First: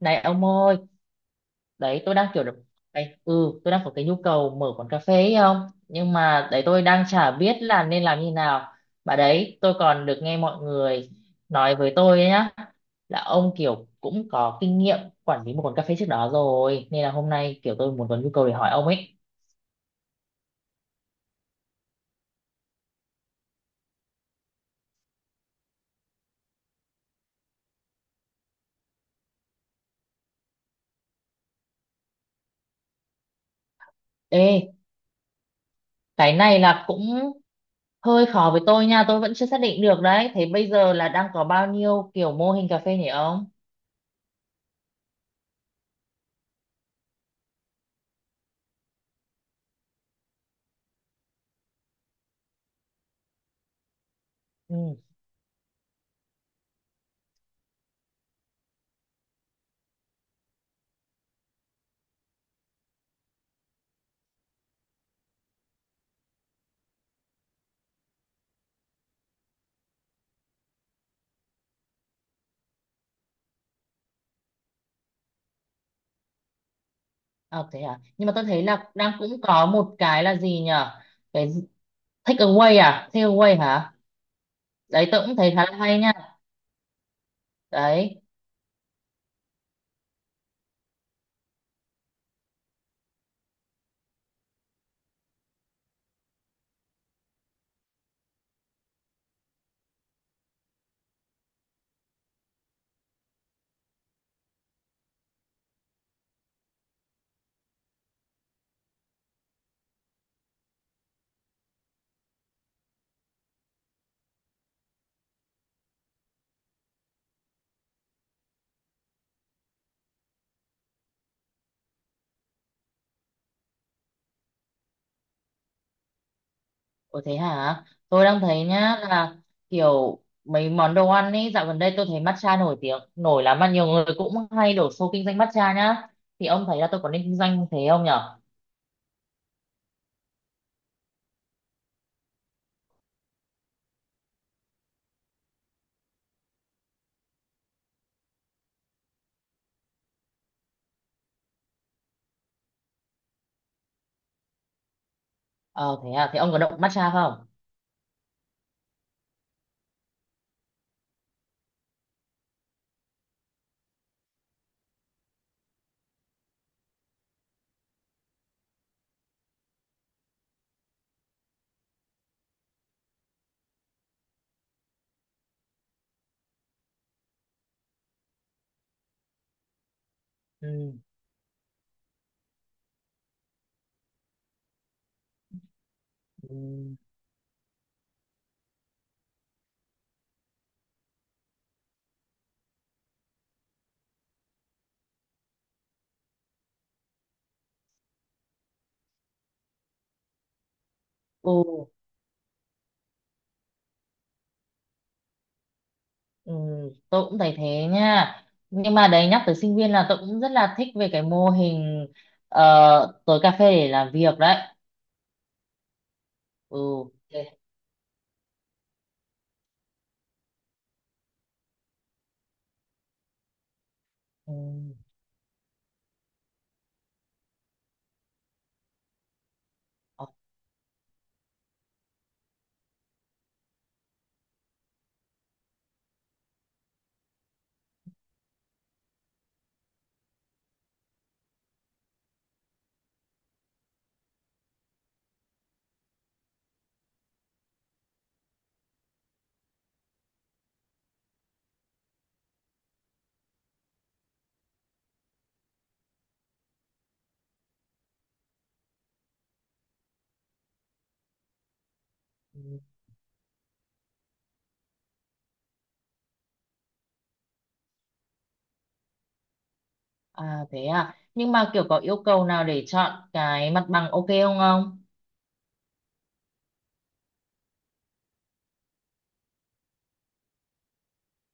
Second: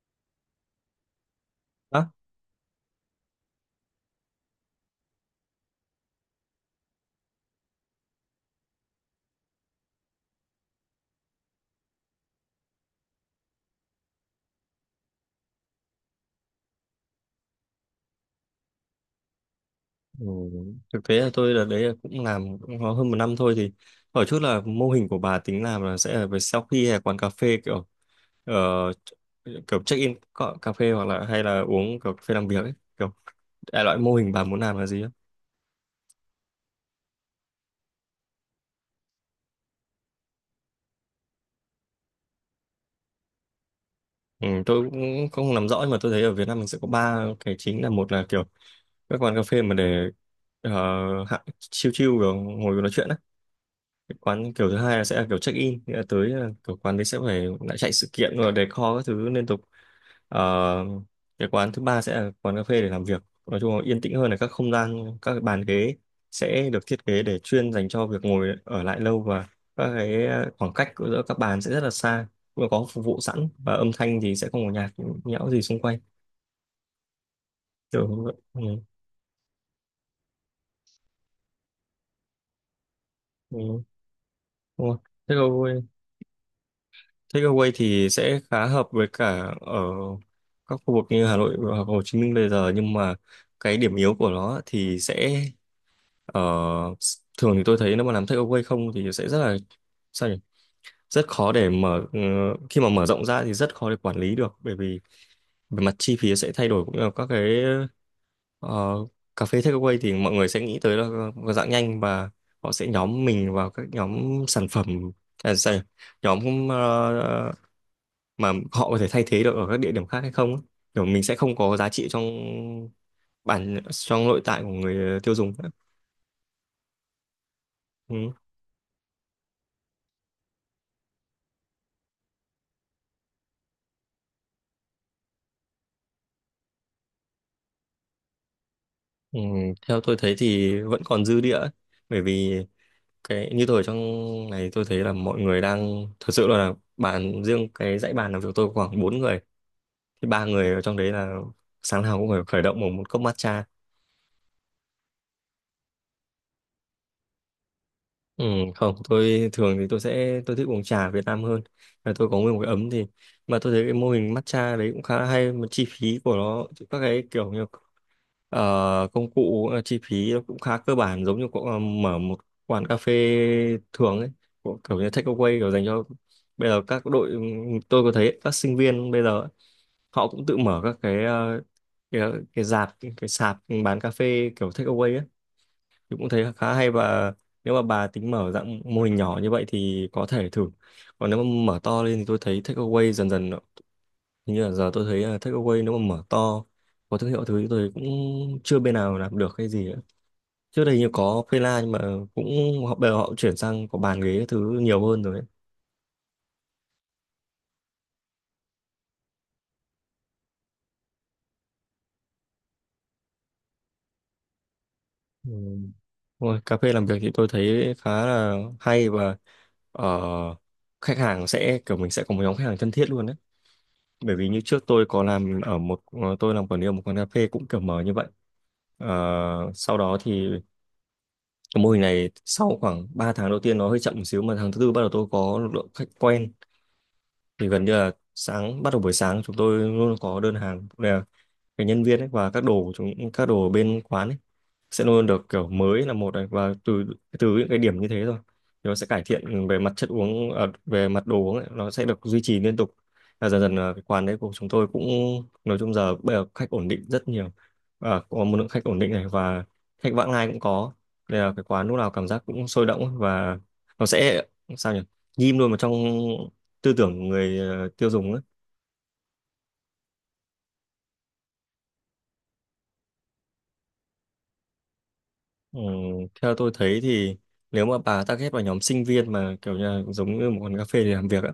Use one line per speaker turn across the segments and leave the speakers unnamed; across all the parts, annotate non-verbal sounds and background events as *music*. Này ông ơi, đấy
Đó.
tôi đang kiểu được đấy, tôi đang có cái nhu cầu mở quán cà phê ấy không? Nhưng mà đấy tôi đang chả biết là nên làm như nào. Bà đấy, tôi còn được nghe mọi người nói với tôi ấy nhá, là ông kiểu cũng có kinh nghiệm quản lý một quán cà phê trước đó rồi, nên là hôm nay kiểu tôi muốn có nhu cầu để hỏi ông ấy.
Ừ. Thực tế là tôi là đấy là cũng làm cũng có hơn một năm thôi, thì hỏi chút là mô hình của bà tính làm là sẽ là về sau khi hay là quán cà phê kiểu, ờ, kiểu cà phê, hoặc là hay là uống kiểu cà phê làm việc ấy, kiểu đại loại mô hình bà muốn
Ê,
làm là gì á?
cái này là cũng hơi khó với tôi nha, tôi vẫn chưa xác định được đấy. Thế bây giờ là đang có bao nhiêu kiểu mô hình cà phê nhỉ ông?
Ừ, tôi cũng không nắm rõ, nhưng mà tôi thấy ở Việt Nam mình sẽ có ba cái chính, là một là kiểu các quán cà phê mà để hạ chill chill kiểu ngồi nói chuyện á. Cái quán kiểu thứ
Ừ.
hai là sẽ là kiểu check in, nghĩa là tới là kiểu quán đấy sẽ phải lại chạy sự kiện rồi decor các thứ liên tục. Ờ, cái quán thứ ba sẽ là quán cà phê để làm việc, nói chung là yên tĩnh hơn, là các không gian, các cái bàn ghế sẽ được thiết kế để chuyên dành cho việc ngồi ở lại lâu, và các cái, khoảng cách giữa các bàn sẽ rất là xa, cũng có phục vụ sẵn, và âm thanh thì sẽ không có nhạc nhẽo gì xung quanh.
Ờ, thế à?
Kiểu,
Nhưng mà tôi
ừ,
thấy là đang cũng có một cái là gì nhở? Cái gì- Take away à? Take away
ừ,
hả?
đúng rồi.
Đấy tôi
Thế
cũng thấy khá là
rồi
hay nha.
takeaway thì
Đấy.
sẽ khá hợp với cả ở các khu vực như Hà Nội hoặc Hồ Chí Minh bây giờ, nhưng mà cái điểm yếu của nó thì sẽ ở, thường thì tôi thấy nếu mà làm takeaway không thì sẽ rất là, sao nhỉ? Rất khó để mở, khi mà mở rộng ra thì rất khó để quản lý được, bởi vì về mặt chi phí sẽ thay đổi, cũng như là các cái, ờ, cà phê takeaway thì mọi người sẽ nghĩ tới là một dạng nhanh, và họ sẽ nhóm mình vào các nhóm sản phẩm, à, sao nhỉ? Nhóm, mà họ có thể thay thế được ở các địa điểm khác hay không ấy. Kiểu mình sẽ không có giá trị trong bản, trong nội tại của người tiêu dùng nữa.
Ủa thế hả? Tôi
Ừ.
đang thấy nhá là kiểu mấy món đồ ăn ấy dạo gần đây tôi thấy matcha nổi tiếng nổi lắm, mà nhiều người cũng hay đổ xô kinh doanh matcha nhá. Thì ông thấy là tôi có nên kinh doanh thế không nhở?
Ừ, theo tôi thấy thì vẫn còn dư địa ấy. Bởi vì cái như tôi ở trong này, tôi thấy là mọi người đang thật sự là bàn riêng, cái dãy bàn làm việc tôi khoảng bốn người, thì ba người ở trong đấy là sáng nào cũng phải khởi động bằng một cốc matcha.
Ờ thế à? Thế ông có động matcha không?
Ừ, không, tôi thường thì tôi thích uống trà Việt Nam hơn, là tôi có nguyên một cái ấm thì, mà tôi thấy cái mô hình matcha đấy cũng khá hay, mà chi phí của nó các cái kiểu như, công cụ, chi phí nó cũng khá cơ bản giống như cậu, mở một quán cà phê thường ấy, kiểu như take away kiểu dành cho bây giờ các đội, tôi có thấy các sinh viên bây giờ ấy, họ cũng tự mở
Ừ.
các cái, cái, cái rạp cái sạp bán cà phê kiểu take away ấy, thì cũng thấy khá hay.
Ừ.
Và nếu mà bà tính mở dạng mô hình nhỏ như vậy thì có thể thử. Còn nếu mà mở to lên thì tôi thấy takeaway dần dần hình như là giờ tôi thấy là takeaway nếu mà mở to có thương hiệu thứ thì tôi cũng chưa bên nào làm được cái gì ấy. Trước đây như có Fela,
Ừ.
nhưng mà cũng, họ bây giờ họ chuyển sang có bàn ghế các thứ nhiều hơn rồi ấy.
Ừ, tôi cũng thấy thế nha, nhưng mà đấy nhắc tới sinh viên là tôi cũng rất là thích về cái mô hình tối cà phê để làm việc đấy.
Ừ. Ôi, cà
Ừ.
phê làm việc thì tôi
thế-
thấy khá là hay, và ờ, khách hàng sẽ kiểu mình sẽ có một nhóm khách hàng thân thiết luôn đấy. Bởi vì
ừ.
như trước tôi có làm ở một, tôi làm quản lý ở một quán cà phê cũng kiểu mở như vậy. Ờ, Sau đó
Ờ.
thì cái mô hình này sau khoảng 3 tháng đầu tiên nó hơi chậm một xíu, mà tháng thứ tư bắt đầu tôi có lượng khách quen, thì gần như là sáng bắt đầu buổi sáng chúng tôi luôn có đơn hàng. Cái nhân viên ấy và các đồ của chúng, các đồ ở bên quán ấy sẽ luôn được kiểu mới là một, này, và từ từ những cái điểm như thế rồi thì nó sẽ cải thiện về mặt chất uống, à, về mặt đồ uống ấy, nó sẽ được duy trì liên tục. Và dần dần là cái quán đấy của chúng tôi cũng, nói chung giờ bây giờ khách ổn định rất nhiều, và có một lượng khách ổn định này, và khách vãng lai cũng có, nên là cái quán lúc nào cảm giác
Ừ.
cũng sôi động, và nó sẽ, sao nhỉ, ghim luôn vào trong tư tưởng người, tiêu dùng ấy.
À, thế à, nhưng mà kiểu có yêu cầu nào để chọn cái mặt bằng ok không ông?
Ừ, theo tôi thấy thì nếu mà bà target vào nhóm sinh viên mà kiểu như là giống như một quán cà phê để làm việc á,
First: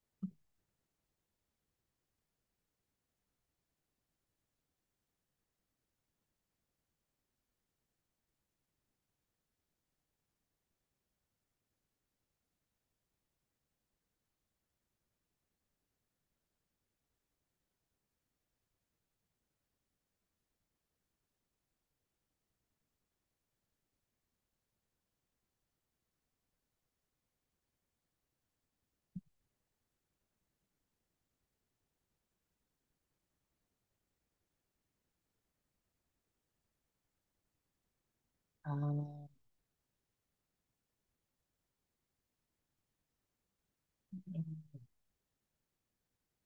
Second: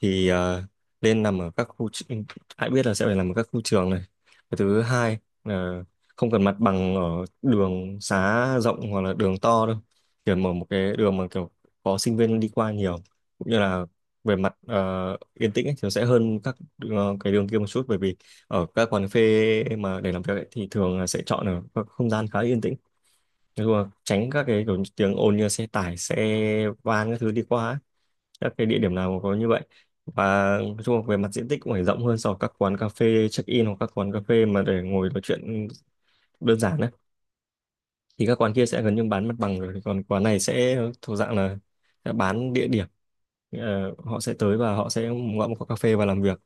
thì nên nằm ở các khu tr- hãy biết là sẽ phải nằm ở các khu trường này. Cái thứ hai là không cần mặt bằng ở đường xá rộng hoặc là đường to đâu, kiểu mở một cái đường mà kiểu có sinh viên đi qua nhiều, cũng như là về mặt, yên tĩnh ấy, thì nó sẽ hơn các, cái đường kia một chút, bởi vì ở các quán cà phê mà để làm việc ấy, thì thường là sẽ chọn ở các không gian khá yên tĩnh, nói chung là tránh các cái kiểu tiếng ồn như là xe tải xe van các thứ đi qua ấy. Các cái địa điểm nào có như vậy, và nói chung là về mặt diện tích cũng phải rộng hơn so với các quán cà phê check in hoặc các quán cà phê mà để ngồi nói chuyện đơn giản đấy, thì các quán kia sẽ gần như bán mặt bằng rồi, còn quán này sẽ thuộc dạng là sẽ bán địa điểm. Ờ, họ sẽ tới
À.
và họ sẽ gọi một quán cà phê và làm việc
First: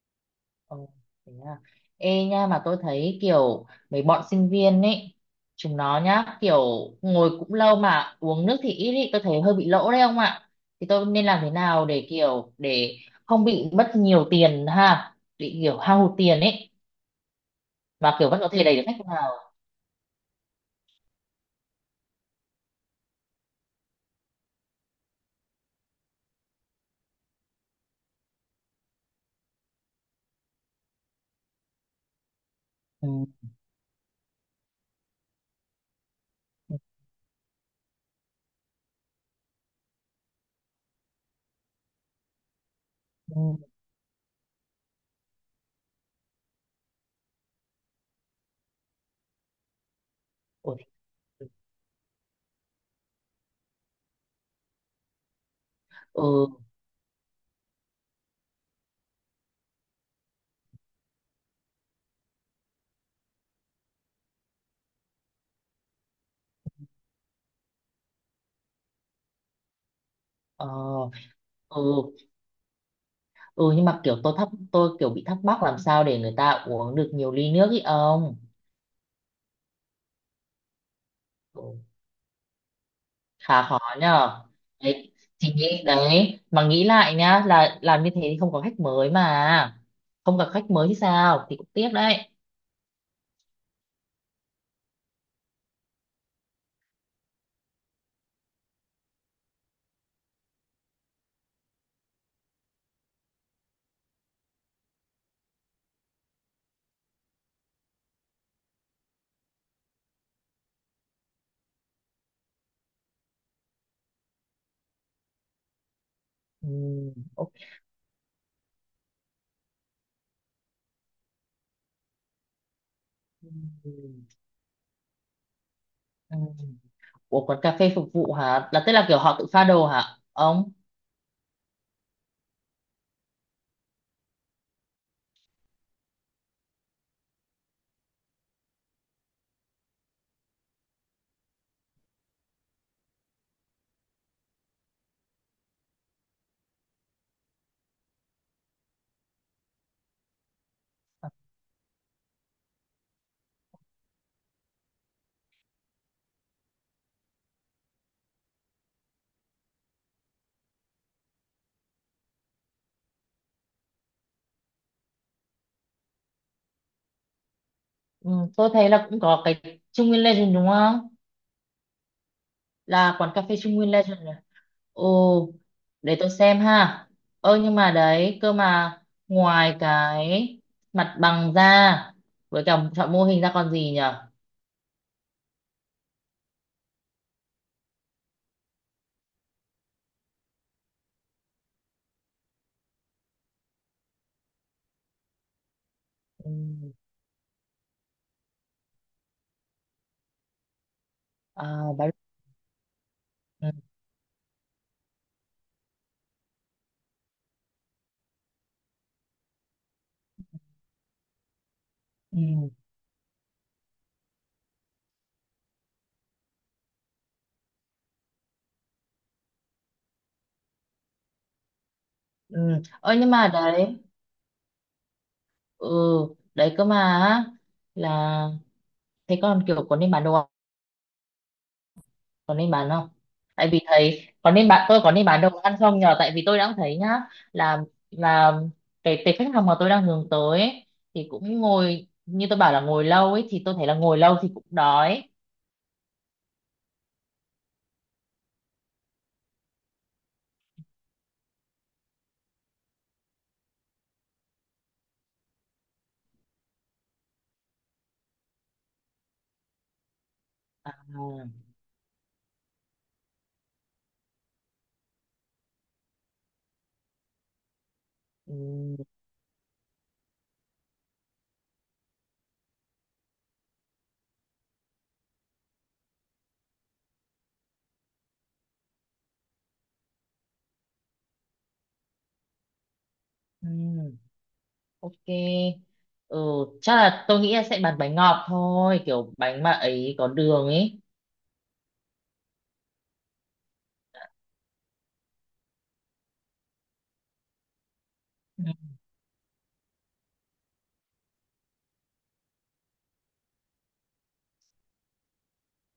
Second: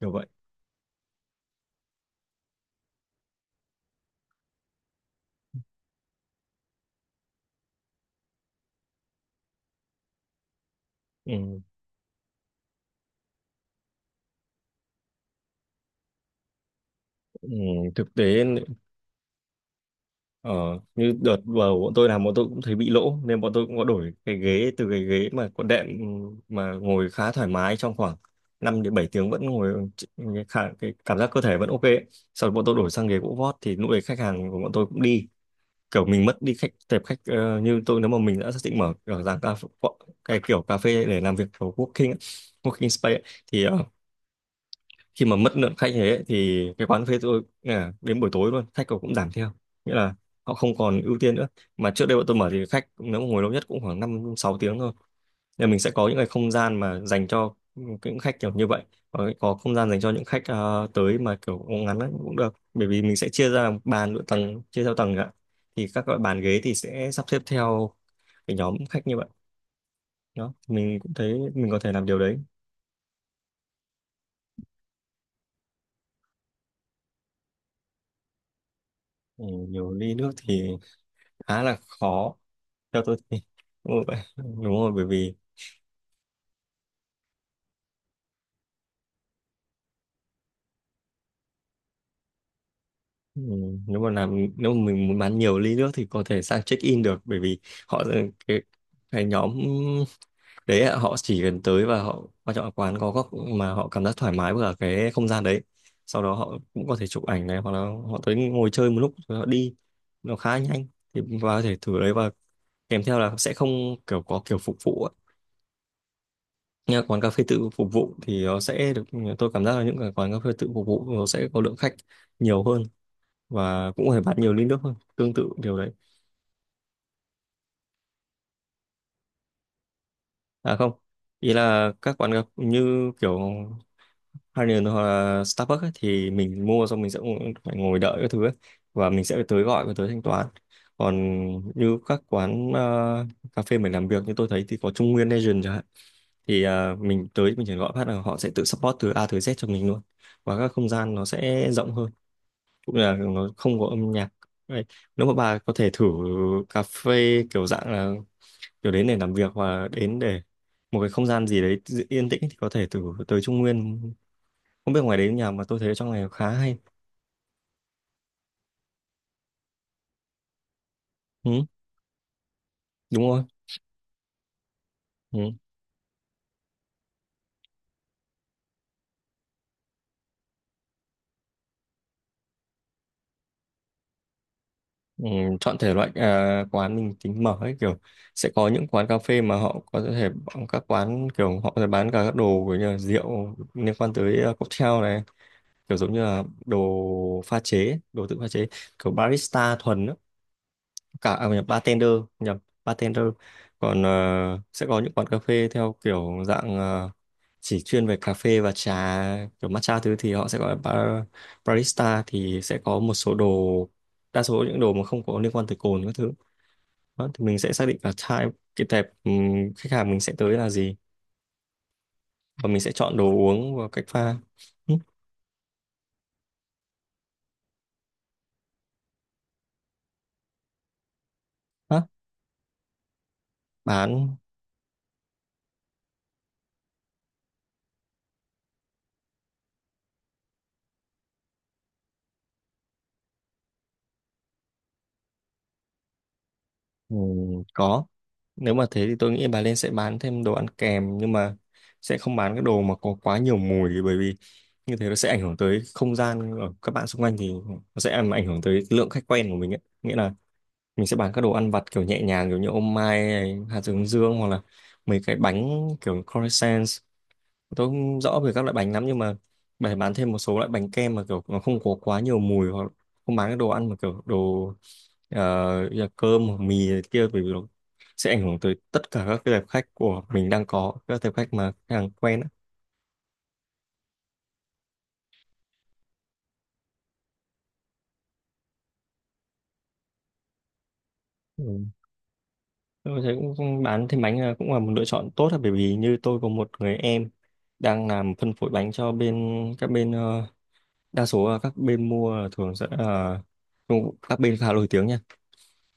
kiểu vậy.
Ồ, thế à. Ê nha, mà tôi thấy kiểu mấy bọn sinh viên ấy chúng nó nhá, kiểu ngồi cũng lâu mà uống nước thì ít ý, tôi thấy hơi bị lỗ đấy ông ạ. Thì tôi nên làm thế
Ừ.
nào để không bị mất nhiều tiền, ha bị kiểu hao hụt tiền ấy,
Ừ, thực
mà kiểu vẫn
tế.
có thể đẩy được khách vào?
Ờ, như đợt vào bọn tôi làm bọn tôi cũng thấy bị lỗ, nên bọn tôi cũng có đổi cái ghế, từ cái ghế mà có đệm mà ngồi khá thoải mái trong khoảng 5 đến 7 tiếng vẫn ngồi cái cảm giác cơ thể vẫn ok ấy. Sau đó bọn tôi đổi sang ghế
Ừ.
gỗ vót, thì lúc đấy khách hàng của bọn tôi cũng đi, kiểu mình mất đi khách, tệp khách, như tôi nếu mà mình đã xác định mở kiểu dạng cái kiểu cà phê để làm việc kiểu working ấy, working space ấy,
Ừ. Ừ.
thì khi mà mất lượng khách như thế ấy, thì cái quán phê tôi là đến buổi tối luôn khách cũng giảm theo, nghĩa là họ
Ủa.
không còn ưu tiên nữa. Mà trước đây bọn tôi mở thì khách nếu mà ngồi lâu nhất cũng khoảng 5 6 tiếng thôi, nên là mình sẽ có những cái
Ừ.
không gian mà dành cho những khách kiểu như vậy, và có không gian dành cho những khách, tới mà kiểu ngắn ấy, cũng được, bởi vì mình sẽ chia ra làm bàn độ tầng, chia theo tầng ạ, thì các loại bàn ghế thì sẽ sắp xếp theo cái nhóm khách như vậy đó,
Ờ.
mình cũng thấy mình có thể làm điều
Ừ.
đấy.
Ừ, nhưng mà kiểu tôi kiểu bị thắc mắc làm sao để người ta uống được nhiều ly nước ý ông?
Ừ, nhiều ly nước thì khá là khó theo tôi thì,
Khá khó
đúng rồi, *laughs*
nhờ.
đúng rồi, bởi
Đấy.
vì,
Thì nghĩ đấy mà nghĩ lại nhá, là làm như thế thì không có khách mới mà, không gặp khách mới thì sao thì cũng tiếc đấy.
ừ, nếu mà làm, nếu mà mình muốn bán nhiều ly nước thì có thể sang check in được, bởi vì họ, ừ, cái cái nhóm đấy ạ, họ chỉ cần tới và họ quan trọng là quán có góc mà họ cảm giác thoải mái với cả cái không gian đấy, sau đó họ cũng có thể chụp ảnh này, hoặc là họ tới ngồi chơi một lúc rồi họ đi, nó khá nhanh, thì và có thể thử đấy, và kèm theo là sẽ không kiểu có kiểu phục vụ.
Ừ,
Nhà quán cà phê
ok.
tự phục vụ thì nó sẽ được, tôi cảm giác là những cái quán cà phê tự phục vụ nó sẽ có lượng khách nhiều hơn và
Ừ.
cũng phải bán nhiều ly nước hơn, tương tự điều đấy.
Ừ. Ủa quán cà phê phục vụ hả, là tức là kiểu họ tự pha đồ hả ông?
À không, ý là các quán cà như kiểu Harnier hoặc là Starbucks ấy, thì mình mua xong mình sẽ phải ngồi đợi cái thứ ấy, và mình sẽ phải tới gọi và tới thanh toán. Còn như các quán, cà phê mình làm việc như tôi thấy thì có Trung Nguyên Legend chẳng hạn, thì à, mình tới mình chỉ gọi phát là họ sẽ tự support từ A tới Z cho mình luôn, và các không gian nó sẽ rộng hơn, cũng là nó không có âm nhạc. Đấy. Nếu mà bà có thể thử cà phê kiểu dạng là kiểu đến để làm việc hoặc là đến để một cái không gian gì đấy yên tĩnh, thì có thể thử tới Trung Nguyên, không biết ngoài đấy nhà, mà tôi thấy ở trong này khá hay.
Ừ, tôi thấy là cũng có cái Trung Nguyên Legend đúng không,
Ừ,
là
đúng
quán
rồi.
cà phê Trung Nguyên Legend rồi.
Ừ.
Ồ. Để tôi xem ha. Ơ nhưng mà đấy, cơ mà ngoài cái mặt bằng ra, với cả chọn mô hình ra còn gì nhở?
Ừ, chọn thể loại, à, quán mình tính mở ấy kiểu sẽ có những quán cà phê mà họ có thể bán, các quán kiểu họ sẽ bán cả các đồ kiểu như là rượu liên quan tới, à, cocktail này, kiểu giống như là
Ừ.
đồ pha chế đồ tự pha chế kiểu barista thuần á, cả à, nhập
À.
bartender,
bãi-
nhập bartender
ừ.
còn sẽ có những quán cà phê theo kiểu dạng, chỉ chuyên về cà phê và trà kiểu matcha thứ, thì họ sẽ gọi là bar, barista,
Ừ.
thì sẽ có một số đồ, đa số những đồ mà không có liên quan tới cồn các thứ. Đó, thì mình sẽ xác định là type cái tệp, khách hàng mình sẽ tới là gì, và mình
Ừ.
sẽ
Ơ
chọn đồ
nhưng mà
uống và
đấy,
cách pha. Ừ,
ừ, đấy cơ mà á, là thế còn kiểu có nên bán đồ,
đó,
còn đi bán không, tại vì thầy
bán.
còn đi bán, tôi còn đi bán đồ ăn không nhờ, tại vì tôi đang thấy nhá, là là cái khách hàng mà tôi đang hướng tới ấy, thì cũng ngồi như tôi bảo là ngồi lâu ấy, thì tôi thấy là ngồi lâu thì cũng đói.
Ừ, có, nếu mà thế thì tôi nghĩ bà Lên sẽ bán thêm đồ ăn kèm, nhưng mà sẽ không bán cái đồ mà có quá nhiều mùi, bởi vì như thế nó sẽ ảnh hưởng tới không gian ở các bạn xung quanh, thì nó sẽ làm ảnh hưởng tới lượng khách quen của mình ấy. Nghĩa là
À.
mình sẽ bán các đồ ăn vặt kiểu nhẹ nhàng kiểu như ô mai này, hạt hướng dương, hoặc là mấy cái bánh kiểu croissants, tôi không rõ về các loại bánh
Ừ.
lắm, nhưng mà bày bán thêm một số loại bánh kem mà kiểu nó không có quá nhiều mùi, hoặc không bán cái đồ ăn mà kiểu đồ, như là cơm hoặc mì này kia, bởi vì nó sẽ ảnh hưởng tới tất cả các cái tệp khách của mình đang có, các tệp khách mà khách hàng quen á.
Ừ. Ok. Ừ, chắc là tôi nghĩ là sẽ bán bánh ngọt thôi, kiểu bánh mà ấy có đường ấy.
Ừ. Tôi thấy cũng cũng bán thêm bánh là cũng là một lựa chọn tốt á, bởi vì như tôi có một người em đang làm phân
Ừ.
phối bánh cho bên các bên, đa số là các bên mua là thường sẽ là, các bên khá nổi tiếng nha.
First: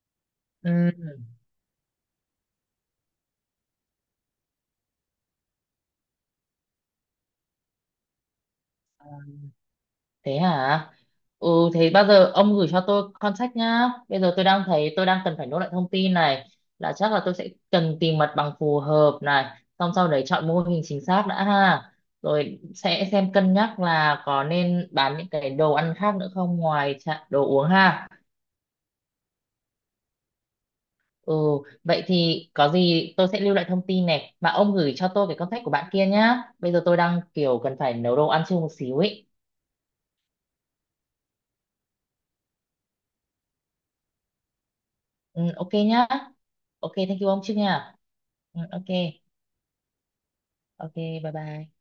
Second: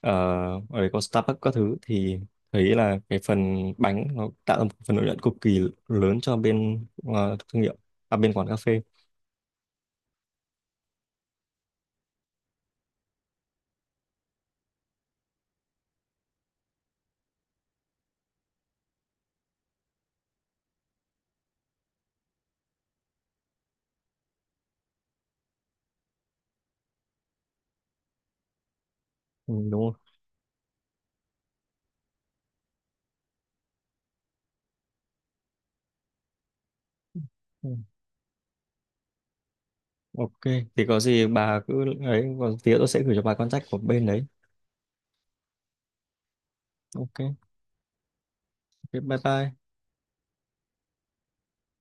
Ờ, ở đấy
Ừ.
có Starbucks các thứ, thì thấy là cái phần bánh nó tạo ra một phần lợi nhuận cực kỳ lớn cho bên, thương hiệu, à bên quán cà phê.
Thế hả? Ừ. Thế bao giờ ông gửi cho tôi contact nhá, bây giờ tôi đang thấy tôi đang cần phải nốt lại thông tin này, là chắc là tôi sẽ cần tìm mặt bằng phù hợp này, xong sau đấy chọn mô hình chính xác đã ha, rồi sẽ xem cân nhắc là có nên bán những cái đồ ăn khác nữa không, ngoài đồ uống ha.
Ừ, đúng không.
Ừ. Vậy thì có gì tôi sẽ lưu lại thông tin này, mà ông gửi cho tôi cái contact của bạn kia nhá, bây giờ tôi đang kiểu
Ừ.
cần phải nấu đồ ăn chưa một xíu ấy.
Ok thì có gì bà cứ ấy, còn tí nữa tôi sẽ gửi cho bà contact của bên đấy.
Ừ, ok nhá. Ok,
Ok.
thank you ông trước nha. Ừ, ok.
Ok bye bye.
Ok, bye bye.